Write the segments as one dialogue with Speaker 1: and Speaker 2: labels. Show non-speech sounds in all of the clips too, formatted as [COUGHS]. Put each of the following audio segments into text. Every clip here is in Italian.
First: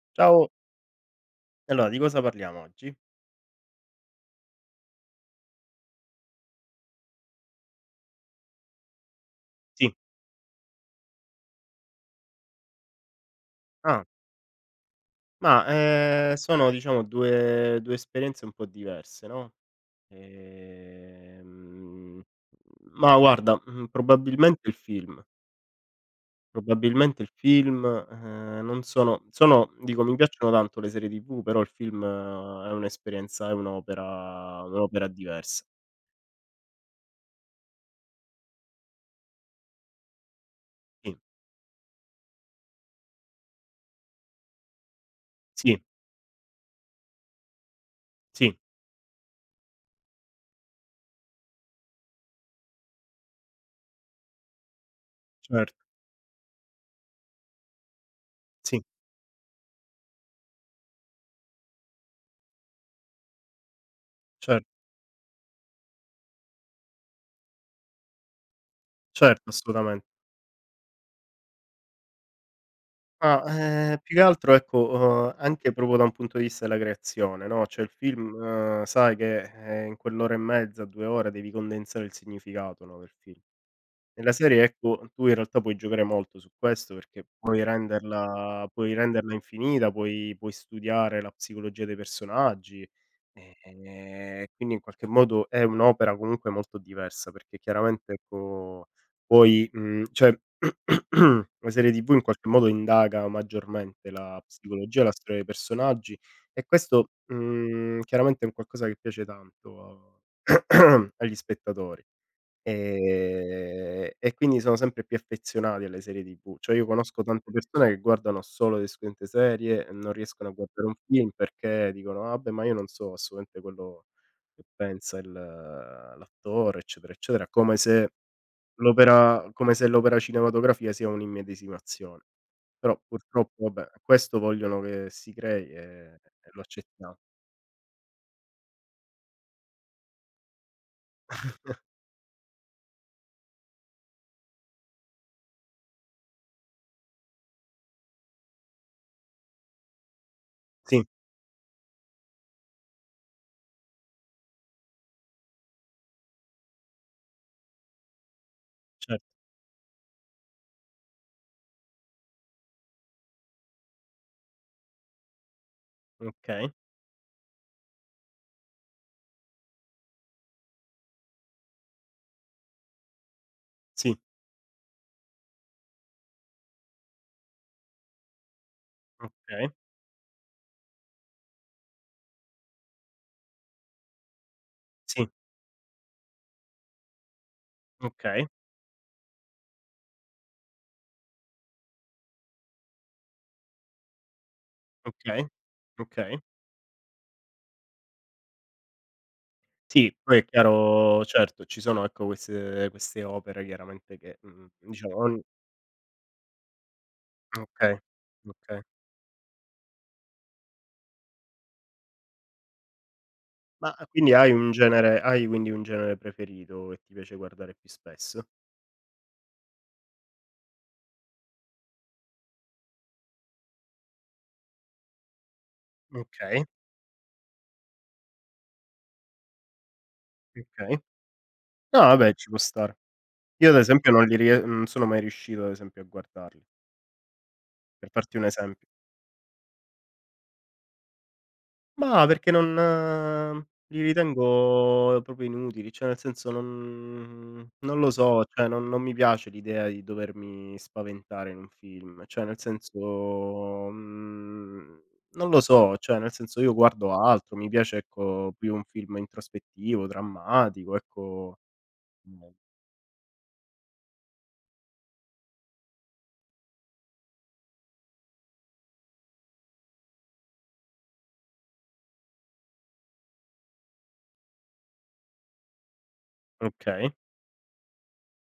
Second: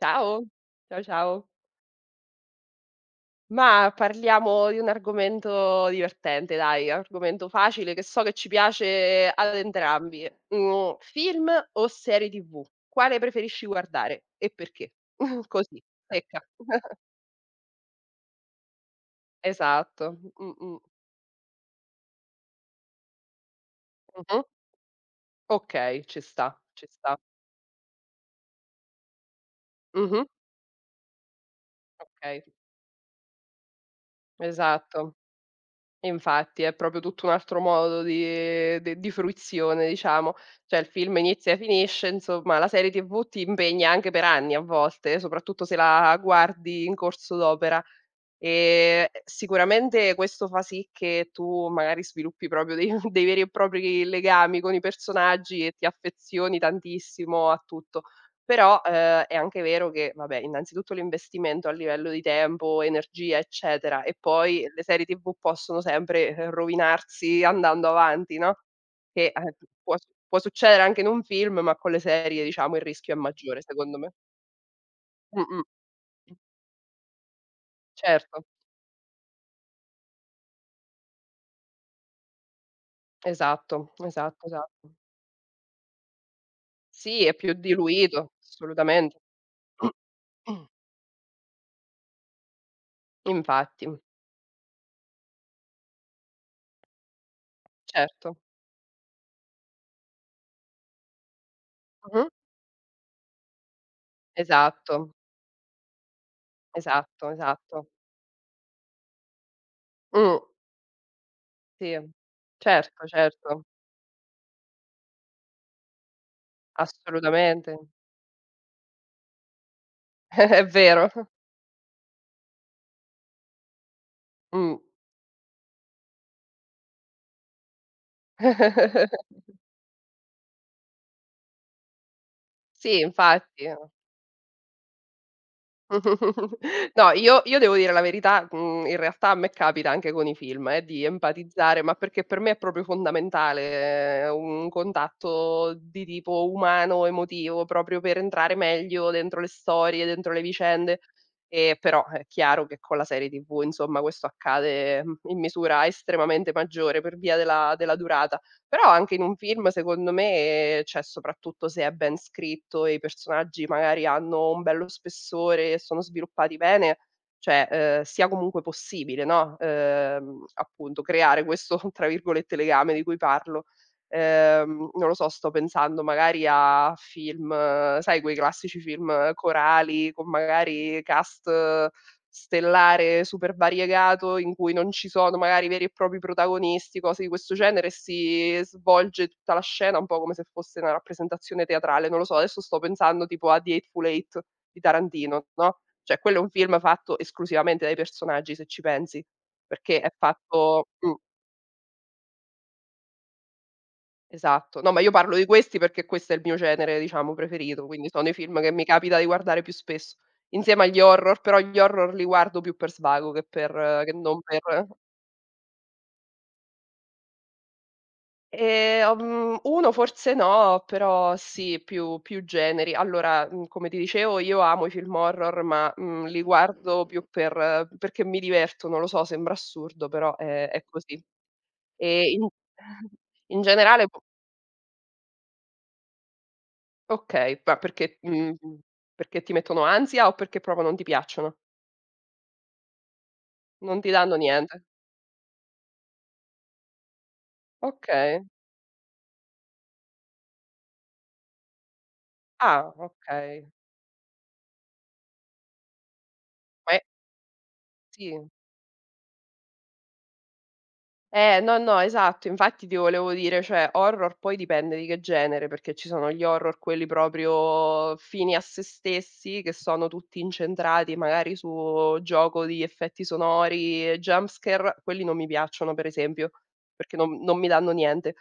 Speaker 1: Ciao,
Speaker 2: Ciao,
Speaker 1: ciao ciao.
Speaker 2: allora di cosa parliamo oggi?
Speaker 1: Ma parliamo di un argomento divertente, dai, argomento facile che so che ci piace ad
Speaker 2: Sì.
Speaker 1: entrambi. Mhmm, Film o serie TV? Quale preferisci
Speaker 2: Ah,
Speaker 1: guardare e perché? [LAUGHS]
Speaker 2: ma,
Speaker 1: Così, secca.
Speaker 2: sono diciamo 2 esperienze un po' diverse, no,
Speaker 1: Esatto. Mh-mh.
Speaker 2: ehm, ma guarda,
Speaker 1: Mh-mh. Okay, ci sta, ci sta.
Speaker 2: probabilmente il film, non sono dico mi
Speaker 1: Mh-mh.
Speaker 2: piacciono tanto le serie TV, però il film
Speaker 1: Okay,
Speaker 2: è un'esperienza è un'opera
Speaker 1: esatto.
Speaker 2: diversa.
Speaker 1: E infatti è proprio tutto un altro modo di fruizione, diciamo. Cioè il film
Speaker 2: Sì,
Speaker 1: inizia e finisce, insomma la serie TV ti impegna anche per anni a volte, soprattutto se
Speaker 2: sì,
Speaker 1: la guardi in corso d'opera.
Speaker 2: sì,
Speaker 1: Sicuramente questo fa sì che tu magari sviluppi proprio dei [LAUGHS] dei veri e propri legami con i personaggi e
Speaker 2: certo,
Speaker 1: ti affezioni tantissimo a tutto. Però,
Speaker 2: sì,
Speaker 1: è anche vero che, vabbè, innanzitutto l'investimento a livello di tempo, energia, eccetera, e
Speaker 2: cer
Speaker 1: poi le serie TV possono sempre, rovinarsi andando avanti, no, che,
Speaker 2: certo,
Speaker 1: può s
Speaker 2: assolutamente.
Speaker 1: può succedere anche in un film, ma con le serie diciamo il rischio è
Speaker 2: Ma,
Speaker 1: maggiore secondo me.
Speaker 2: più che altro ecco,
Speaker 1: Mh-mh.
Speaker 2: anche proprio da un punto di vista della creazione, no, cioè il film
Speaker 1: Certo,
Speaker 2: sai che, in quell'ora e mezza, 2 ore devi condensare il significato, no, del film.
Speaker 1: esatto,
Speaker 2: Nella
Speaker 1: esatto,
Speaker 2: serie,
Speaker 1: esatto.
Speaker 2: ecco, tu in realtà puoi giocare molto su questo
Speaker 1: Sì,
Speaker 2: perché
Speaker 1: è più
Speaker 2: puoi
Speaker 1: diluito,
Speaker 2: renderla puoi
Speaker 1: assolutamente.
Speaker 2: renderla infinita, puoi
Speaker 1: [COUGHS]
Speaker 2: studiare la psicologia dei personaggi,
Speaker 1: Infatti,
Speaker 2: quindi in qualche modo è un'opera comunque molto diversa perché chiaramente,
Speaker 1: certo.
Speaker 2: ecco, poi cioè [CLEARS THROAT] la serie TV in
Speaker 1: Mh-mh.
Speaker 2: qualche modo indaga maggiormente la
Speaker 1: Esatto,
Speaker 2: psicologia, la storia dei personaggi, e questo,
Speaker 1: esatto, esatto.
Speaker 2: chiaramente è un qualcosa che piace tanto
Speaker 1: Mh,
Speaker 2: a [CLEARS THROAT] agli
Speaker 1: sì.
Speaker 2: spettatori.
Speaker 1: Certo, certo,
Speaker 2: E quindi sono sempre più affezionati alle serie TV. Cioè io conosco tante
Speaker 1: assolutamente.
Speaker 2: persone che guardano solo le seguente serie e non riescono a
Speaker 1: [LAUGHS] È
Speaker 2: guardare un
Speaker 1: vero.
Speaker 2: film perché dicono: "Ah vabbè, ma io non so assolutamente quello che
Speaker 1: Mh.
Speaker 2: pensa il l'attore", eccetera, eccetera, come se
Speaker 1: [LAUGHS]
Speaker 2: l'opera cinematografica sia un'immedesimazione. Però
Speaker 1: Sì,
Speaker 2: purtroppo
Speaker 1: infatti.
Speaker 2: vabbè, questo vogliono che si crei, e
Speaker 1: [LAUGHS]
Speaker 2: lo
Speaker 1: No,
Speaker 2: accettiamo.
Speaker 1: io devo dire la verità, in realtà a me capita anche con i film, di empatizzare, ma perché per me è proprio fondamentale un contatto di tipo umano, emotivo, proprio per entrare meglio dentro le storie, dentro le vicende.
Speaker 2: Sì,
Speaker 1: E però è chiaro che con la serie TV, insomma, questo accade, in misura estremamente maggiore per via della durata. Però anche in
Speaker 2: certo.
Speaker 1: un film secondo me, cioè soprattutto se è ben scritto e i personaggi magari hanno un bello spessore e sono sviluppati
Speaker 2: Okay.
Speaker 1: bene, cioè, sia comunque possibile, no, appunto creare questo, [LAUGHS] tra virgolette, "legame" di cui parlo.
Speaker 2: Sì,
Speaker 1: Non lo so, sto pensando magari a film sai quei classici film
Speaker 2: okay.
Speaker 1: corali con magari cast stellare super variegato, in cui non ci
Speaker 2: Sì,
Speaker 1: sono magari veri e propri protagonisti, cose di questo genere, e
Speaker 2: okay.
Speaker 1: si svolge tutta la scena un po' come se fosse una rappresentazione teatrale. Non lo so, adesso sto pensando tipo a The Hateful Eight di Tarantino,
Speaker 2: Okay,
Speaker 1: no, cioè quello
Speaker 2: okay.
Speaker 1: è un film fatto esclusivamente dai personaggi se ci pensi, perché è
Speaker 2: Sì. Poi è
Speaker 1: fatto.
Speaker 2: chiaro certo, ci sono ecco queste opere chiaramente che,
Speaker 1: Esatto. No, ma io
Speaker 2: diciamo
Speaker 1: parlo
Speaker 2: ogn
Speaker 1: di questi perché questo è il mio genere, diciamo, preferito,
Speaker 2: okay,
Speaker 1: quindi sono i film che
Speaker 2: okay.
Speaker 1: mi capita di guardare più spesso, insieme agli horror, però gli horror li guardo più per svago
Speaker 2: Ma
Speaker 1: che
Speaker 2: quindi
Speaker 1: non per eh.
Speaker 2: hai quindi un genere preferito che ti piace guardare più spesso?
Speaker 1: 1 forse no, però sì, più generi. Allora, come ti dicevo io amo i film horror, ma, li
Speaker 2: Okay,
Speaker 1: guardo più perché mi diverto, non lo so, sembra assurdo, però è
Speaker 2: okay.
Speaker 1: così.
Speaker 2: No
Speaker 1: E
Speaker 2: vabbè,
Speaker 1: in
Speaker 2: ci può stare.
Speaker 1: [LAUGHS] in
Speaker 2: Io ad
Speaker 1: generale.
Speaker 2: esempio non li rie non sono mai riuscito ad esempio a guardarli,
Speaker 1: Okay, ma
Speaker 2: per
Speaker 1: perché
Speaker 2: farti un
Speaker 1: mhmm, mhmm,
Speaker 2: esempio.
Speaker 1: perché ti mettono ansia o perché proprio non ti piacciono?
Speaker 2: Ma perché non
Speaker 1: Non
Speaker 2: li
Speaker 1: ti danno niente?
Speaker 2: ritengo proprio inutili, cioè nel senso non lo
Speaker 1: Okay.
Speaker 2: so, cioè non mi piace l'idea di dovermi spaventare in un film, cioè nel
Speaker 1: Ah, okay.
Speaker 2: senso, mhmm, non lo so, cioè nel senso io
Speaker 1: Ma è
Speaker 2: guardo altro, mi piace
Speaker 1: sì.
Speaker 2: ecco più un film introspettivo, drammatico, ecco
Speaker 1: No, no, esatto.
Speaker 2: mhmm,
Speaker 1: Infatti ti volevo dire, cioè horror poi dipende di che genere, perché ci sono gli horror quelli proprio fini a sé stessi, che sono tutti incentrati magari su gioco di effetti sonori e jump scare, quelli non mi piacciono per esempio,
Speaker 2: okay.
Speaker 1: perché non mi danno niente.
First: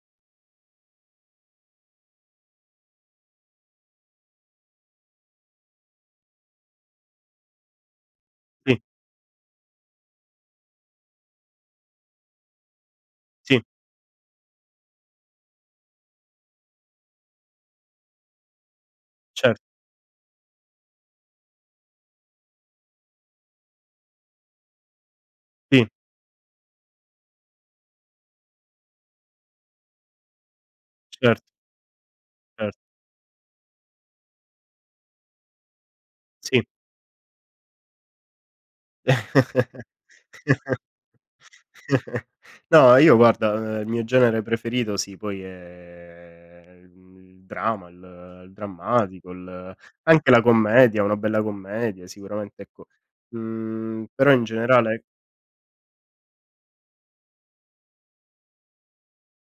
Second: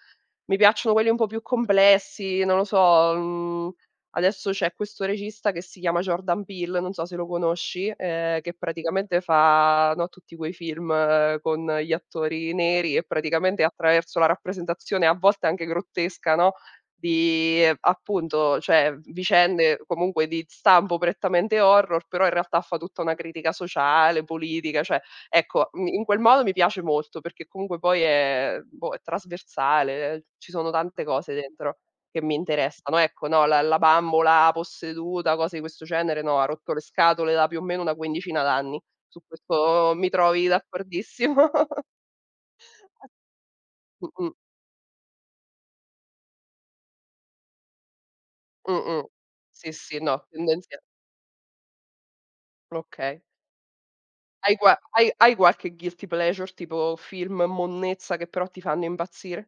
Speaker 1: Mi piacciono quelli un po' più complessi, non lo so, mhmm Adesso c'è questo regista che si chiama Jordan Peele, non so se lo conosci, che
Speaker 2: Sì,
Speaker 1: praticamente fa, no, tutti quei film con gli attori neri e
Speaker 2: sì,
Speaker 1: praticamente attraverso la rappresentazione a volte anche grottesca, no, di appunto, cioè
Speaker 2: cer
Speaker 1: vicende comunque di stampo prettamente horror, però in realtà fa tutta una critica sociale, politica, cioè ecco,
Speaker 2: sì,
Speaker 1: in quel modo mi piace molto perché comunque poi è boh, è trasversale, ci sono tante cose
Speaker 2: certo,
Speaker 1: dentro. Che mi
Speaker 2: certo,
Speaker 1: interessano. Ecco, no, la bambola posseduta, cose di questo genere, no, ha
Speaker 2: sì.
Speaker 1: rotto le scatole da più o meno una quindicina d'anni. Su questo mi
Speaker 2: [LAUGHS]
Speaker 1: trovi d'accordissimo.
Speaker 2: [LAUGHS] No,
Speaker 1: [LAUGHS]
Speaker 2: io guarda, il mio
Speaker 1: Mh-mh,
Speaker 2: genere preferito sì, poi è il dramma, il
Speaker 1: mh-mh.
Speaker 2: drammatico,
Speaker 1: Sì,
Speaker 2: il
Speaker 1: sì, no,
Speaker 2: anche la
Speaker 1: tendenzia
Speaker 2: commedia, una bella commedia sicuramente, ecco.
Speaker 1: okay.
Speaker 2: Però in
Speaker 1: Hai qua
Speaker 2: generale
Speaker 1: hai hai qualche guilty pleasure, tipo film, monnezza, che però ti fanno impazzire?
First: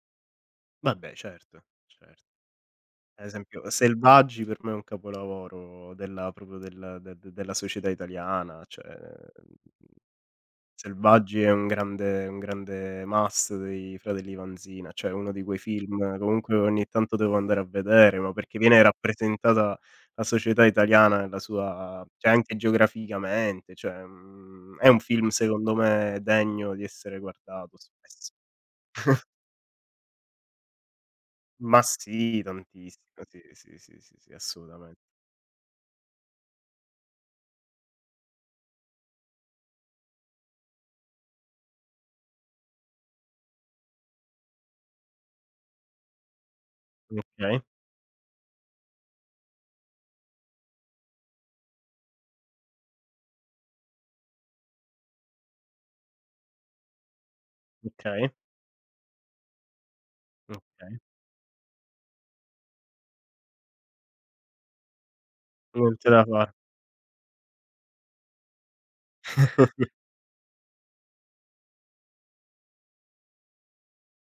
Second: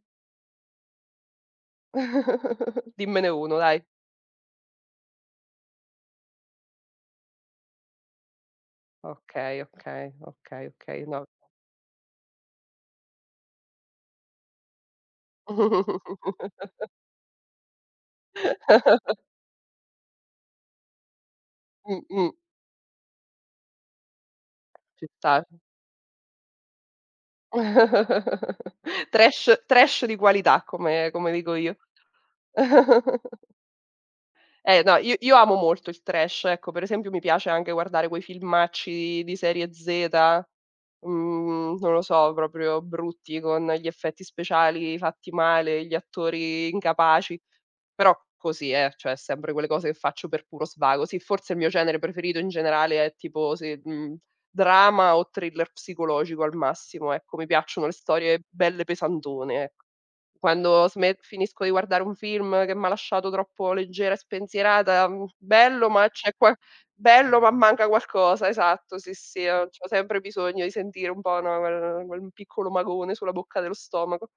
Speaker 2: vabbè certo, certo.
Speaker 1: [LAUGHS]
Speaker 2: Ad
Speaker 1: Dimmene uno,
Speaker 2: esempio
Speaker 1: dai.
Speaker 2: Selvaggi per me è un capolavoro della proprio del de de della società italiana, cioè
Speaker 1: Okay, okay, okay, okay, no.
Speaker 2: Selvaggi è un grande, must dei fratelli Vanzina, cioè uno di quei film comunque
Speaker 1: [LAUGHS]
Speaker 2: ogni tanto devo andare a vedere, ma perché viene rappresentata la società italiana nella sua
Speaker 1: Mh-mh.
Speaker 2: cioè anche geograficamente, cioè, è un
Speaker 1: Ci
Speaker 2: film
Speaker 1: sta.
Speaker 2: secondo me degno di essere guardato spesso.
Speaker 1: [LAUGHS] Trash trash di qualità come dico io.
Speaker 2: Ma sì, tantissimo,
Speaker 1: [LAUGHS]
Speaker 2: sì, sì, sì, sì, sì,
Speaker 1: Eh no,
Speaker 2: assolutamente.
Speaker 1: io amo molto il trash, ecco, per esempio mi piace anche guardare quei filmacci di serie Z. Non lo so, proprio brutti con gli effetti speciali fatti male, gli attori incapaci.
Speaker 2: Okay,
Speaker 1: Però così, cioè sempre quelle cose che faccio per puro svago. Sì, forse il mio genere preferito in generale è tipo se mhmm, drama o thriller psicologico al massimo, ecco. Mi piacciono le
Speaker 2: okay,
Speaker 1: storie belle pesantone, ec quando
Speaker 2: okay.
Speaker 1: sme finisco di guardare un film che m'ha lasciato troppo leggera e spensierata, bello ma
Speaker 2: Niente da
Speaker 1: c'è
Speaker 2: fare.
Speaker 1: qua bello ma manca qualcosa, esatto, sì, sì, c'ho sempre bisogno di sentire un po', no, quel piccolo magone sulla bocca dello stomaco,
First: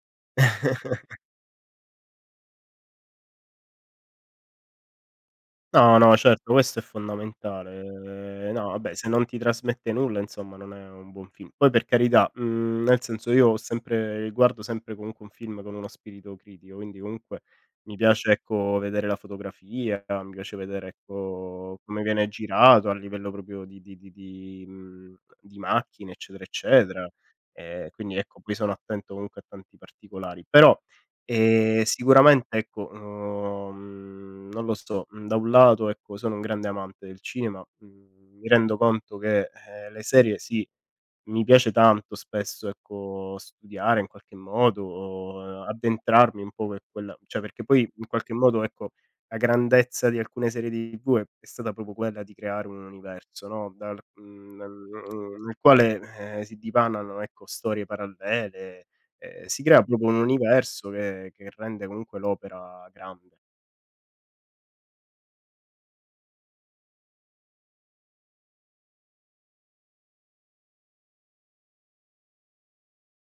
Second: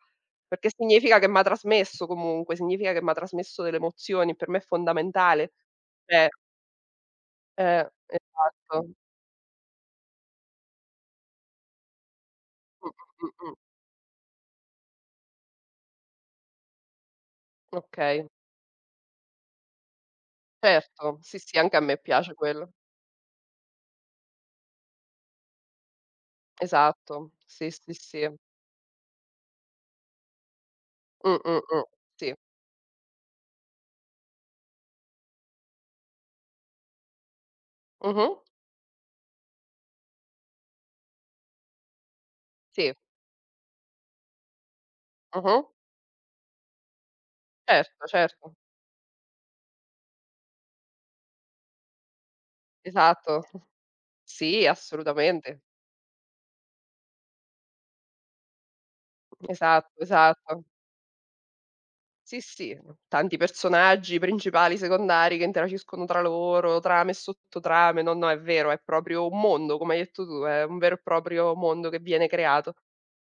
Speaker 1: perché
Speaker 2: [LAUGHS]
Speaker 1: significa che m'ha trasmesso comunque, significa che m'ha trasmesso delle emozioni, per me è fondamentale.
Speaker 2: No, no,
Speaker 1: Eh,
Speaker 2: certo, questo è fondamentale. No,
Speaker 1: esatto.
Speaker 2: vabbè, se non ti trasmette nulla, insomma, non è un buon film. Poi per carità,
Speaker 1: Mh,
Speaker 2: nel
Speaker 1: mh,
Speaker 2: senso io
Speaker 1: mh, mh.
Speaker 2: ho sempre guardo sempre comunque un film con uno spirito critico, quindi comunque mi
Speaker 1: Okay,
Speaker 2: piace, ecco, vedere la fotografia, mi piace vedere,
Speaker 1: certo, sì, sì, anche a
Speaker 2: ecco,
Speaker 1: me
Speaker 2: come viene
Speaker 1: piace quello.
Speaker 2: girato a livello proprio di macchine, eccetera, eccetera.
Speaker 1: Esatto, sì,
Speaker 2: Ehm,
Speaker 1: sì,
Speaker 2: quindi
Speaker 1: sì.
Speaker 2: ecco, poi sono attento comunque a tanti particolari. Però
Speaker 1: Mh, mh, mh, sì.
Speaker 2: Sicuramente ecco, non lo so, da un lato ecco sono un grande amante del cinema,
Speaker 1: Mh-mh.
Speaker 2: mi rendo conto che, le serie sì mi piace tanto spesso,
Speaker 1: Sì,
Speaker 2: ecco, studiare in qualche modo, o
Speaker 1: mh-mh.
Speaker 2: addentrarmi un po' per quella cioè perché poi
Speaker 1: Certo,
Speaker 2: in qualche
Speaker 1: certo.
Speaker 2: modo, ecco, la grandezza di alcune serie TV è stata proprio quella di creare un
Speaker 1: Esatto.
Speaker 2: universo, no, dal mhmm,
Speaker 1: Sì,
Speaker 2: nel nel
Speaker 1: assolutamente.
Speaker 2: quale, si dipanano, ecco, storie parallele, si crea
Speaker 1: Esatto,
Speaker 2: proprio un
Speaker 1: esatto.
Speaker 2: universo che rende comunque
Speaker 1: Sì, sì,
Speaker 2: l'opera grande.
Speaker 1: tanti personaggi principali, secondari che interagiscono tra loro, trame e sottotrame. No, no, è vero, è proprio un mondo, come hai detto tu, è un vero e proprio mondo che viene creato.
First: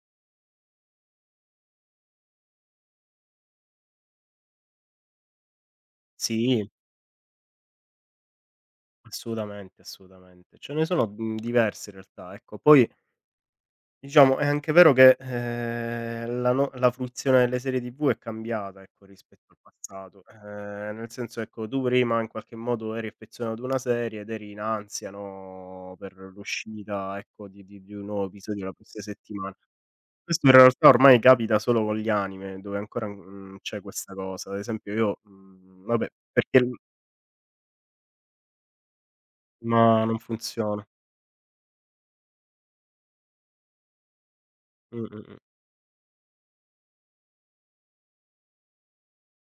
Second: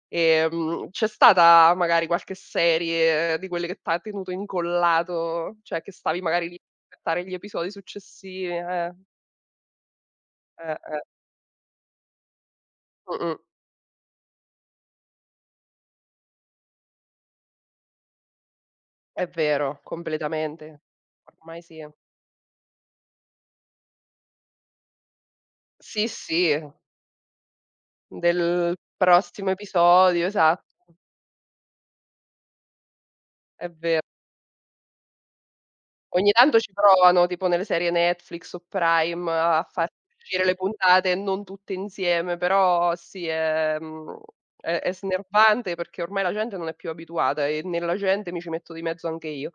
Speaker 1: C'è stata magari qualche serie di quelle che t'ha tenuto incollato, cioè che stavi magari lì
Speaker 2: Sì,
Speaker 1: aspettare gli episodi successivi?
Speaker 2: assolutamente, assolutamente. Ce
Speaker 1: Eh,
Speaker 2: ne
Speaker 1: eh.
Speaker 2: sono, diverse in realtà, ecco. Poi
Speaker 1: Mh-mh.
Speaker 2: diciamo, è anche vero che, la no la fruizione delle serie TV è cambiata, ecco,
Speaker 1: È
Speaker 2: rispetto al
Speaker 1: vero,
Speaker 2: passato.
Speaker 1: completamente.
Speaker 2: Nel senso,
Speaker 1: Ormai
Speaker 2: ecco, tu
Speaker 1: sì.
Speaker 2: prima in qualche modo eri affezionato a una serie ed eri in ansia, no,
Speaker 1: Sì,
Speaker 2: per
Speaker 1: sì,
Speaker 2: l'uscita, ecco, di un nuovo episodio la
Speaker 1: del
Speaker 2: prossima
Speaker 1: prossimo
Speaker 2: settimana.
Speaker 1: episodio,
Speaker 2: Questo in
Speaker 1: esatto,
Speaker 2: realtà ormai capita solo con gli anime, dove ancora,
Speaker 1: è
Speaker 2: c'è
Speaker 1: vero.
Speaker 2: questa cosa. Ad esempio io vabbè,
Speaker 1: Ogni
Speaker 2: perché
Speaker 1: tanto ci
Speaker 2: l
Speaker 1: provano, tipo nelle serie Netflix o Prime, a farti
Speaker 2: no, non
Speaker 1: uscire le
Speaker 2: funziona.
Speaker 1: puntate non tutte insieme, però sì, è mhmm, è
Speaker 2: Mh, mh, mh.
Speaker 1: snervante perché ormai la gente non è più abituata e nella gente mi ci metto di mezzo anche io.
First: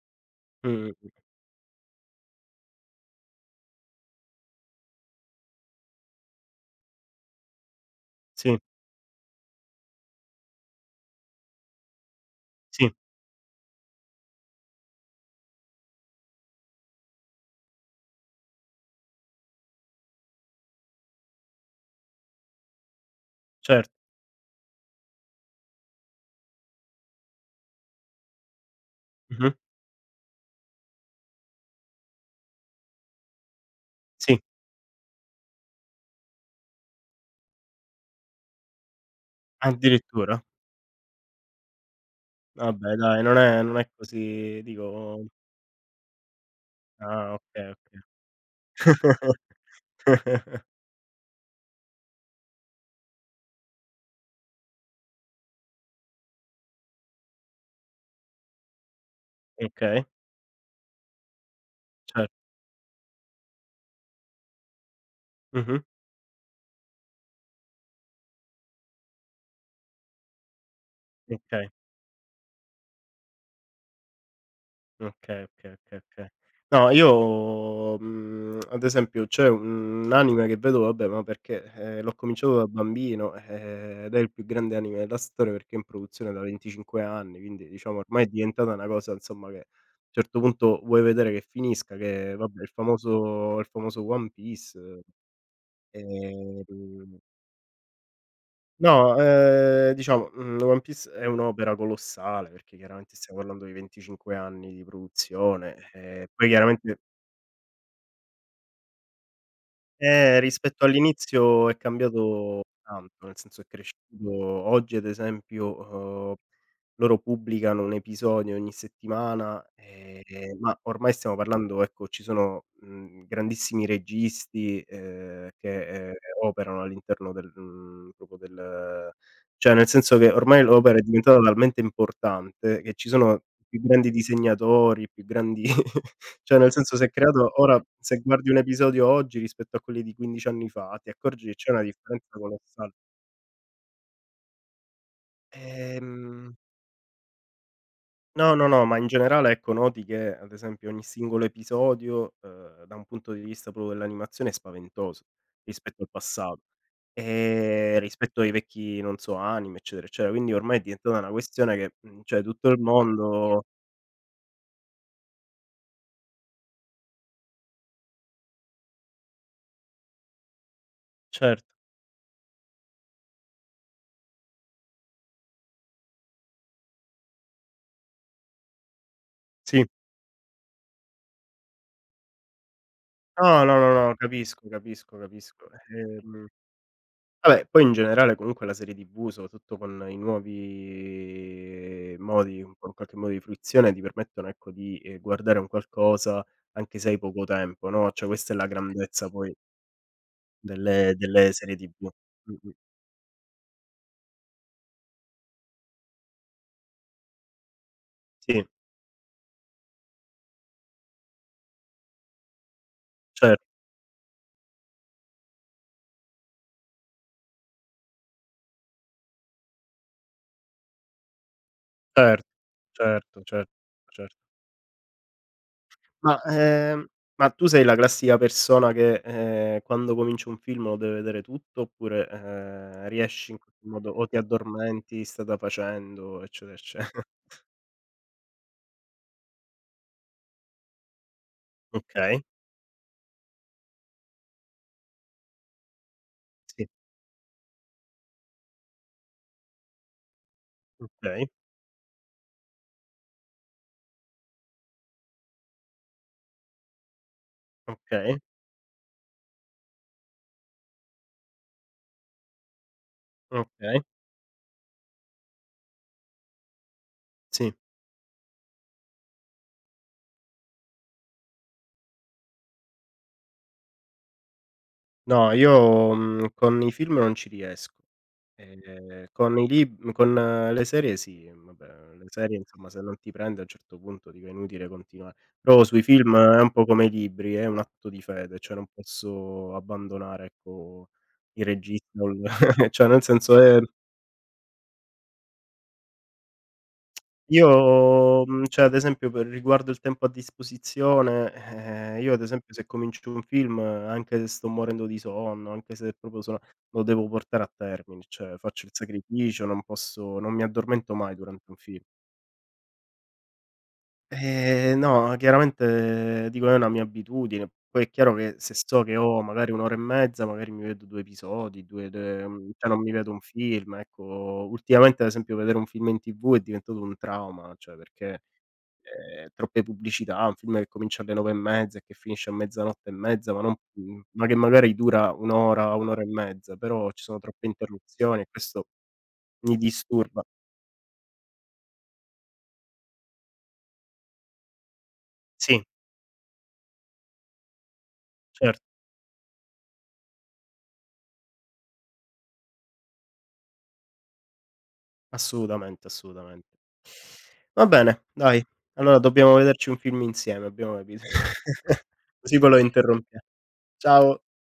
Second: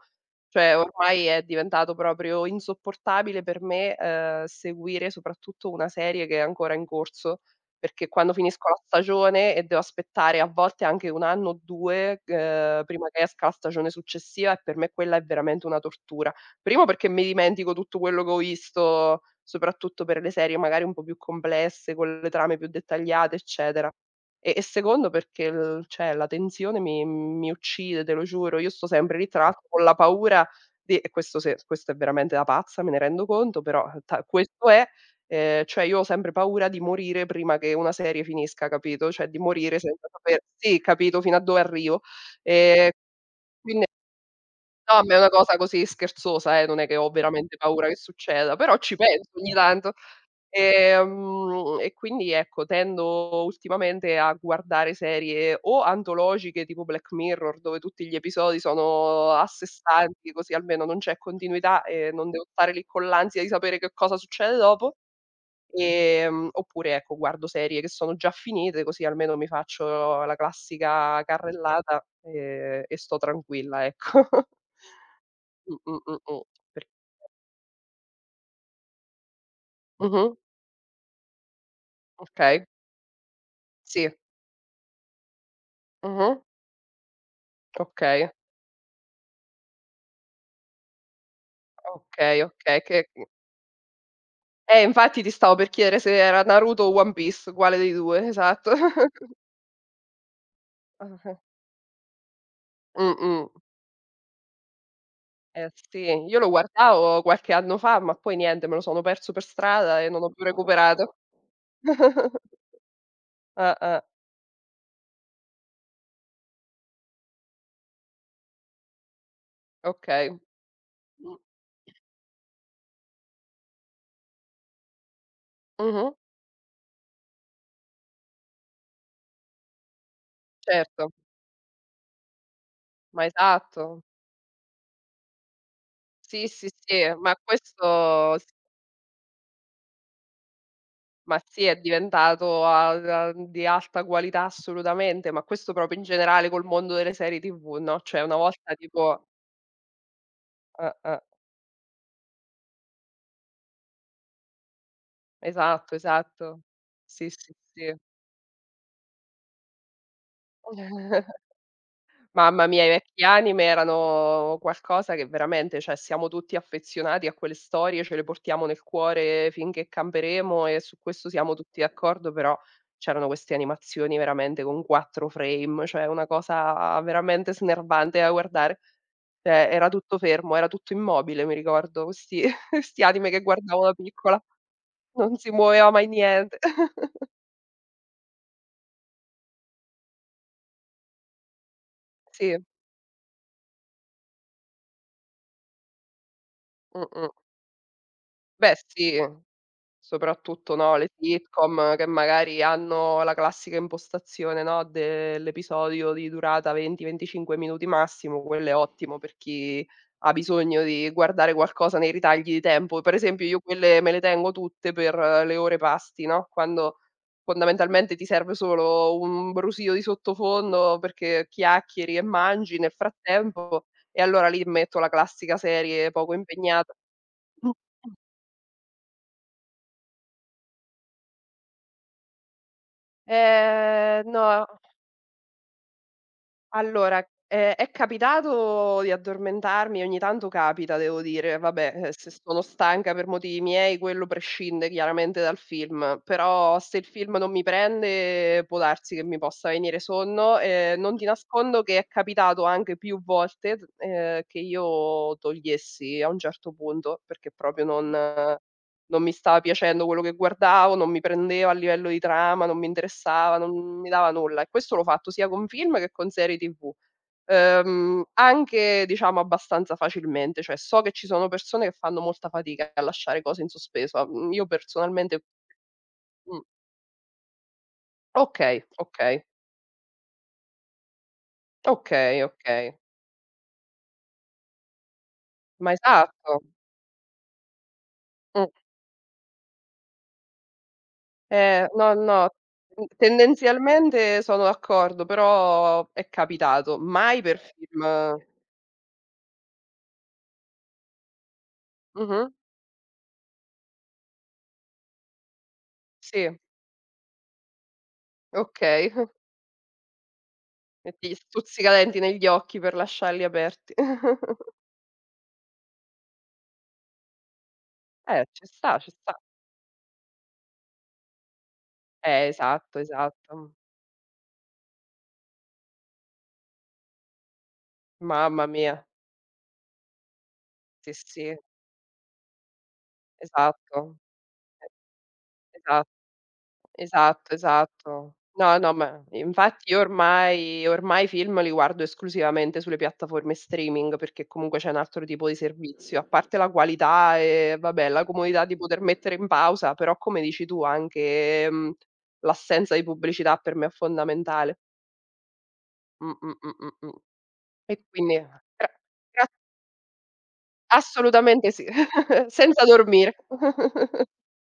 Speaker 2: Mh,
Speaker 1: Cioè
Speaker 2: mh, mh.
Speaker 1: ormai è diventato proprio insopportabile per me, seguire soprattutto una serie che è ancora in corso, perché quando
Speaker 2: Sì,
Speaker 1: finisco la stagione e devo aspettare a volte anche 1 anno o 2,
Speaker 2: sì,
Speaker 1: prima che esca la stagione successiva e per me quella è veramente una tortura. Primo perché mi dimentico tutto quello che ho visto, soprattutto per le serie magari un po' più complesse, con le trame più dettagliate, eccetera.
Speaker 2: certo.
Speaker 1: E secondo perché l cioè la tensione mi uccide, te lo giuro. Io sto sempre lì tra
Speaker 2: Mh-mh.
Speaker 1: l'altro con la paura sì, e questo se questo è veramente da pazza, me ne rendo conto, però ta
Speaker 2: Sì,
Speaker 1: questo è. Cioè io ho sempre paura di morire prima che una serie finisca, capito, cioè di morire senza saper
Speaker 2: addirittura?
Speaker 1: sì, capito, fino a dove arrivo. Ehm,
Speaker 2: Vabbè dai, non è, non
Speaker 1: quindi
Speaker 2: è così
Speaker 1: no, ma è
Speaker 2: dico
Speaker 1: una cosa così scherzosa non è che ho
Speaker 2: ah,
Speaker 1: veramente
Speaker 2: okay,
Speaker 1: paura che succeda,
Speaker 2: okay.
Speaker 1: però ci penso
Speaker 2: [LAUGHS]
Speaker 1: ogni tanto. E quindi ecco, tendo ultimamente a guardare serie o antologiche tipo Black Mirror, dove tutti gli episodi sono a sé
Speaker 2: Okay,
Speaker 1: stanti, così almeno non c'è continuità e
Speaker 2: cer
Speaker 1: non devo stare lì con l'ansia di sapere che cosa succede dopo.
Speaker 2: mh-mh.
Speaker 1: Oppure ecco, guardo serie che sono già finite, così almeno mi faccio la classica
Speaker 2: Okay,
Speaker 1: carrellata, e sto tranquilla, ecco. [LAUGHS]
Speaker 2: okay, okay, okay, okay.
Speaker 1: Mh. Per
Speaker 2: No, io, ad esempio c'è un
Speaker 1: mh-mh,
Speaker 2: anime che vedo, vabbè, ma perché, l'ho cominciato
Speaker 1: okay.
Speaker 2: da bambino,
Speaker 1: Sì.
Speaker 2: ed è il più grande anime della storia perché è in produzione
Speaker 1: Mh-mh,
Speaker 2: da 25 anni, quindi diciamo ormai è
Speaker 1: okay.
Speaker 2: diventata una cosa insomma che a un certo punto vuoi vedere che finisca, che
Speaker 1: Okay,
Speaker 2: vabbè il
Speaker 1: okay,
Speaker 2: famoso, One Piece.
Speaker 1: infatti ti stavo per chiedere se era
Speaker 2: Ehm,
Speaker 1: Naruto o One Piece, uguale dei 2, [LAUGHS] esatto.
Speaker 2: no, diciamo, One Piece è
Speaker 1: Ah-ah.
Speaker 2: un'opera colossale, perché chiaramente stiamo
Speaker 1: Mh-mh.
Speaker 2: parlando di 25 anni di
Speaker 1: Eh
Speaker 2: produzione,
Speaker 1: sì, io lo
Speaker 2: poi chiaramente
Speaker 1: guardavo qualche anno fa, ma poi niente, me lo sono perso per strada e non ho
Speaker 2: eh,
Speaker 1: più
Speaker 2: rispetto
Speaker 1: recuperato.
Speaker 2: all'inizio è
Speaker 1: [LAUGHS]
Speaker 2: cambiato tanto, nel senso è
Speaker 1: Ah-ah,
Speaker 2: cresciuto. Oggi ad esempio, loro pubblicano un episodio ogni settimana,
Speaker 1: okay.
Speaker 2: ma ormai stiamo
Speaker 1: Mh.
Speaker 2: parlando ecco, ci sono, grandissimi registi, che,
Speaker 1: Mh-mh.
Speaker 2: operano all'interno proprio del cioè nel senso che ormai l'opera è
Speaker 1: Certo,
Speaker 2: diventata talmente importante che ci
Speaker 1: ma
Speaker 2: sono i più
Speaker 1: esatto.
Speaker 2: grandi disegnatori, i più grandi
Speaker 1: Sì,
Speaker 2: cioè,
Speaker 1: sì,
Speaker 2: nel
Speaker 1: sì,
Speaker 2: senso, si è
Speaker 1: ma
Speaker 2: creato. Ora se
Speaker 1: questo s
Speaker 2: guardi un episodio oggi rispetto a quelli di 15 anni fa, ti
Speaker 1: ma
Speaker 2: accorgi che
Speaker 1: sì,
Speaker 2: c'è
Speaker 1: è
Speaker 2: una differenza
Speaker 1: diventato
Speaker 2: colossale.
Speaker 1: a di alta qualità assolutamente, ma questo proprio in generale
Speaker 2: Ehm,
Speaker 1: col mondo delle serie TV, no, cioè una
Speaker 2: no, no,
Speaker 1: volta
Speaker 2: no, ma in
Speaker 1: tipo
Speaker 2: generale, ecco, noti che, ad esempio, ogni
Speaker 1: Eh-eh.
Speaker 2: singolo episodio, da un punto di vista proprio dell'animazione è spaventoso
Speaker 1: Esatto,
Speaker 2: rispetto al passato,
Speaker 1: esatto. Sì, sì, sì.
Speaker 2: rispetto ai vecchi, non so, anime, eccetera, eccetera. Quindi ormai è diventata una
Speaker 1: [LAUGHS]
Speaker 2: questione che, cioè
Speaker 1: Mamma
Speaker 2: tutto il,
Speaker 1: mia, i
Speaker 2: Mamma mia,
Speaker 1: vecchi anime
Speaker 2: mondo
Speaker 1: erano qualcosa che veramente cioè siamo tutti affezionati a quelle storie, ce le portiamo nel cuore finché camperemo e su questo siamo
Speaker 2: certo,
Speaker 1: tutti d'accordo, però c'erano queste animazioni veramente con 4 frame, cioè una cosa veramente snervante da guardare. Cioè
Speaker 2: sì.
Speaker 1: era tutto fermo, era tutto immobile, mi ricordo, questi [LAUGHS] questi anime che
Speaker 2: No, no,
Speaker 1: guardavo da
Speaker 2: no, no,
Speaker 1: piccola,
Speaker 2: capisco, capisco,
Speaker 1: non si
Speaker 2: capisco.
Speaker 1: muoveva mai niente. [LAUGHS]
Speaker 2: Vabbè, poi in generale comunque la serie TV, soprattutto con i nuovi
Speaker 1: Sì.
Speaker 2: modi un po' in qualche modo di fruizione, ti permettono ecco di, guardare un qualcosa anche se hai
Speaker 1: Mh-mh.
Speaker 2: poco tempo, no, cioè questa è la
Speaker 1: Beh sì,
Speaker 2: grandezza poi
Speaker 1: soprattutto, no, le
Speaker 2: delle serie
Speaker 1: sitcom che
Speaker 2: TV.
Speaker 1: magari
Speaker 2: Mh-mh.
Speaker 1: hanno la classica impostazione, no, dell'episodio di durata 20, 25 minuti massimo,
Speaker 2: Sì,
Speaker 1: quello è ottimo per chi ha bisogno di guardare qualcosa nei ritagli di tempo. Per esempio
Speaker 2: cer
Speaker 1: io quelle me le tengo tutte per le ore pasti, no, quando fondamentalmente ti serve solo un brusio di sottofondo perché chiacchieri e
Speaker 2: certo,
Speaker 1: mangi nel
Speaker 2: certo, certo,
Speaker 1: frattempo e allora
Speaker 2: certo.
Speaker 1: lì metto la classica serie poco
Speaker 2: Ma,
Speaker 1: impegnata.
Speaker 2: ehm, ma tu sei la classica persona che, quando comincia un film lo deve vedere tutto oppure, riesci in qualche modo o ti
Speaker 1: No,
Speaker 2: addormenti, strada facendo, eccetera, ecce
Speaker 1: allora, è capitato di addormentarmi, ogni tanto capita devo dire, vabbè, se
Speaker 2: okay,
Speaker 1: sono stanca per motivi miei quello prescinde chiaramente dal film, però
Speaker 2: sì,
Speaker 1: se il film non mi prende può darsi che mi possa venire sonno. Non ti
Speaker 2: okay,
Speaker 1: nascondo che è capitato anche più volte, che io togliessi a un certo punto perché proprio non
Speaker 2: okay,
Speaker 1: non mi stava piacendo quello che guardavo, non mi prendeva a livello di trama, non mi interessava, non
Speaker 2: okay,
Speaker 1: mi dava nulla. E questo l'ho fatto sia con film che con serie TV.
Speaker 2: sì.
Speaker 1: Anche diciamo abbastanza facilmente, cioè so che ci sono persone che fanno molta fatica a lasciare cose in sospeso, io personalmente.
Speaker 2: No, io,
Speaker 1: Mh.
Speaker 2: con i film non ci riesco.
Speaker 1: Okay, okay,
Speaker 2: Con i lib mhmm, con le serie sì, vabbè, le
Speaker 1: okay,
Speaker 2: serie insomma
Speaker 1: okay.
Speaker 2: se non ti prende a un certo punto dico è inutile continuare. Però
Speaker 1: Ma
Speaker 2: sui film è
Speaker 1: esatto.
Speaker 2: un po' come i libri, è un atto di fede,
Speaker 1: Mh.
Speaker 2: cioè non posso abbandonare, ecco, il
Speaker 1: No,
Speaker 2: regista o il
Speaker 1: no,
Speaker 2: [LAUGHS] cioè nel senso è
Speaker 1: tendenzialmente sono d'accordo, però è capitato, mai per film.
Speaker 2: io, cioè ad esempio per riguardo il tempo a disposizione, io ad
Speaker 1: Mh-mh.
Speaker 2: esempio se comincio un film, anche se sto morendo di sonno, anche se proprio
Speaker 1: Sì,
Speaker 2: sono lo devo portare a termine, cioè faccio il
Speaker 1: okay. [LAUGHS]
Speaker 2: sacrificio, non posso, non mi
Speaker 1: E
Speaker 2: addormento
Speaker 1: ti
Speaker 2: mai durante un
Speaker 1: stuzzica
Speaker 2: film.
Speaker 1: denti negli occhi per lasciarli aperti. [LAUGHS]
Speaker 2: No, chiaramente dico è una mia abitudine, poi è chiaro che
Speaker 1: Ci
Speaker 2: se
Speaker 1: sta,
Speaker 2: so
Speaker 1: ci
Speaker 2: che
Speaker 1: sta.
Speaker 2: ho magari 1 ora e mezza, magari mi vedo 2 episodi, 2 cioè
Speaker 1: Esatto,
Speaker 2: non mi vedo un
Speaker 1: esatto. Mh.
Speaker 2: film, ecco. Ultimamente ad esempio vedere un film in TV è diventato un trauma, cioè perché
Speaker 1: Mamma mia.
Speaker 2: troppe pubblicità, un film che
Speaker 1: Sì,
Speaker 2: comincia alle 9 e
Speaker 1: sì,
Speaker 2: mezza e che finisce a mezzanotte e mezza, ma non
Speaker 1: esatto,
Speaker 2: ma che magari dura 1 ora,
Speaker 1: esatto,
Speaker 2: 1 ora e mezza, però ci sono
Speaker 1: esatto,
Speaker 2: troppe
Speaker 1: esatto.
Speaker 2: interruzioni e
Speaker 1: No,
Speaker 2: questo
Speaker 1: no, ma
Speaker 2: mi
Speaker 1: infatti io
Speaker 2: disturba.
Speaker 1: ormai i film li guardo esclusivamente sulle piattaforme streaming, perché comunque c'è un altro tipo di
Speaker 2: Sì,
Speaker 1: servizio, a parte la qualità e vabbè, la comodità di
Speaker 2: certo,
Speaker 1: poter mettere in pausa, però come dici tu anche, l'assenza di pubblicità per me è fondamentale.
Speaker 2: assolutamente,
Speaker 1: Mh, mh,
Speaker 2: assolutamente.
Speaker 1: mh, mh, mh.
Speaker 2: Va
Speaker 1: E
Speaker 2: bene,
Speaker 1: quindi
Speaker 2: dai,
Speaker 1: gra
Speaker 2: allora
Speaker 1: gra
Speaker 2: dobbiamo vederci un film insieme, abbiamo capito.
Speaker 1: assolutamente sì,
Speaker 2: [LAUGHS]
Speaker 1: [LAUGHS]
Speaker 2: Così poi lo
Speaker 1: senza dormire.
Speaker 2: interrompia ciao.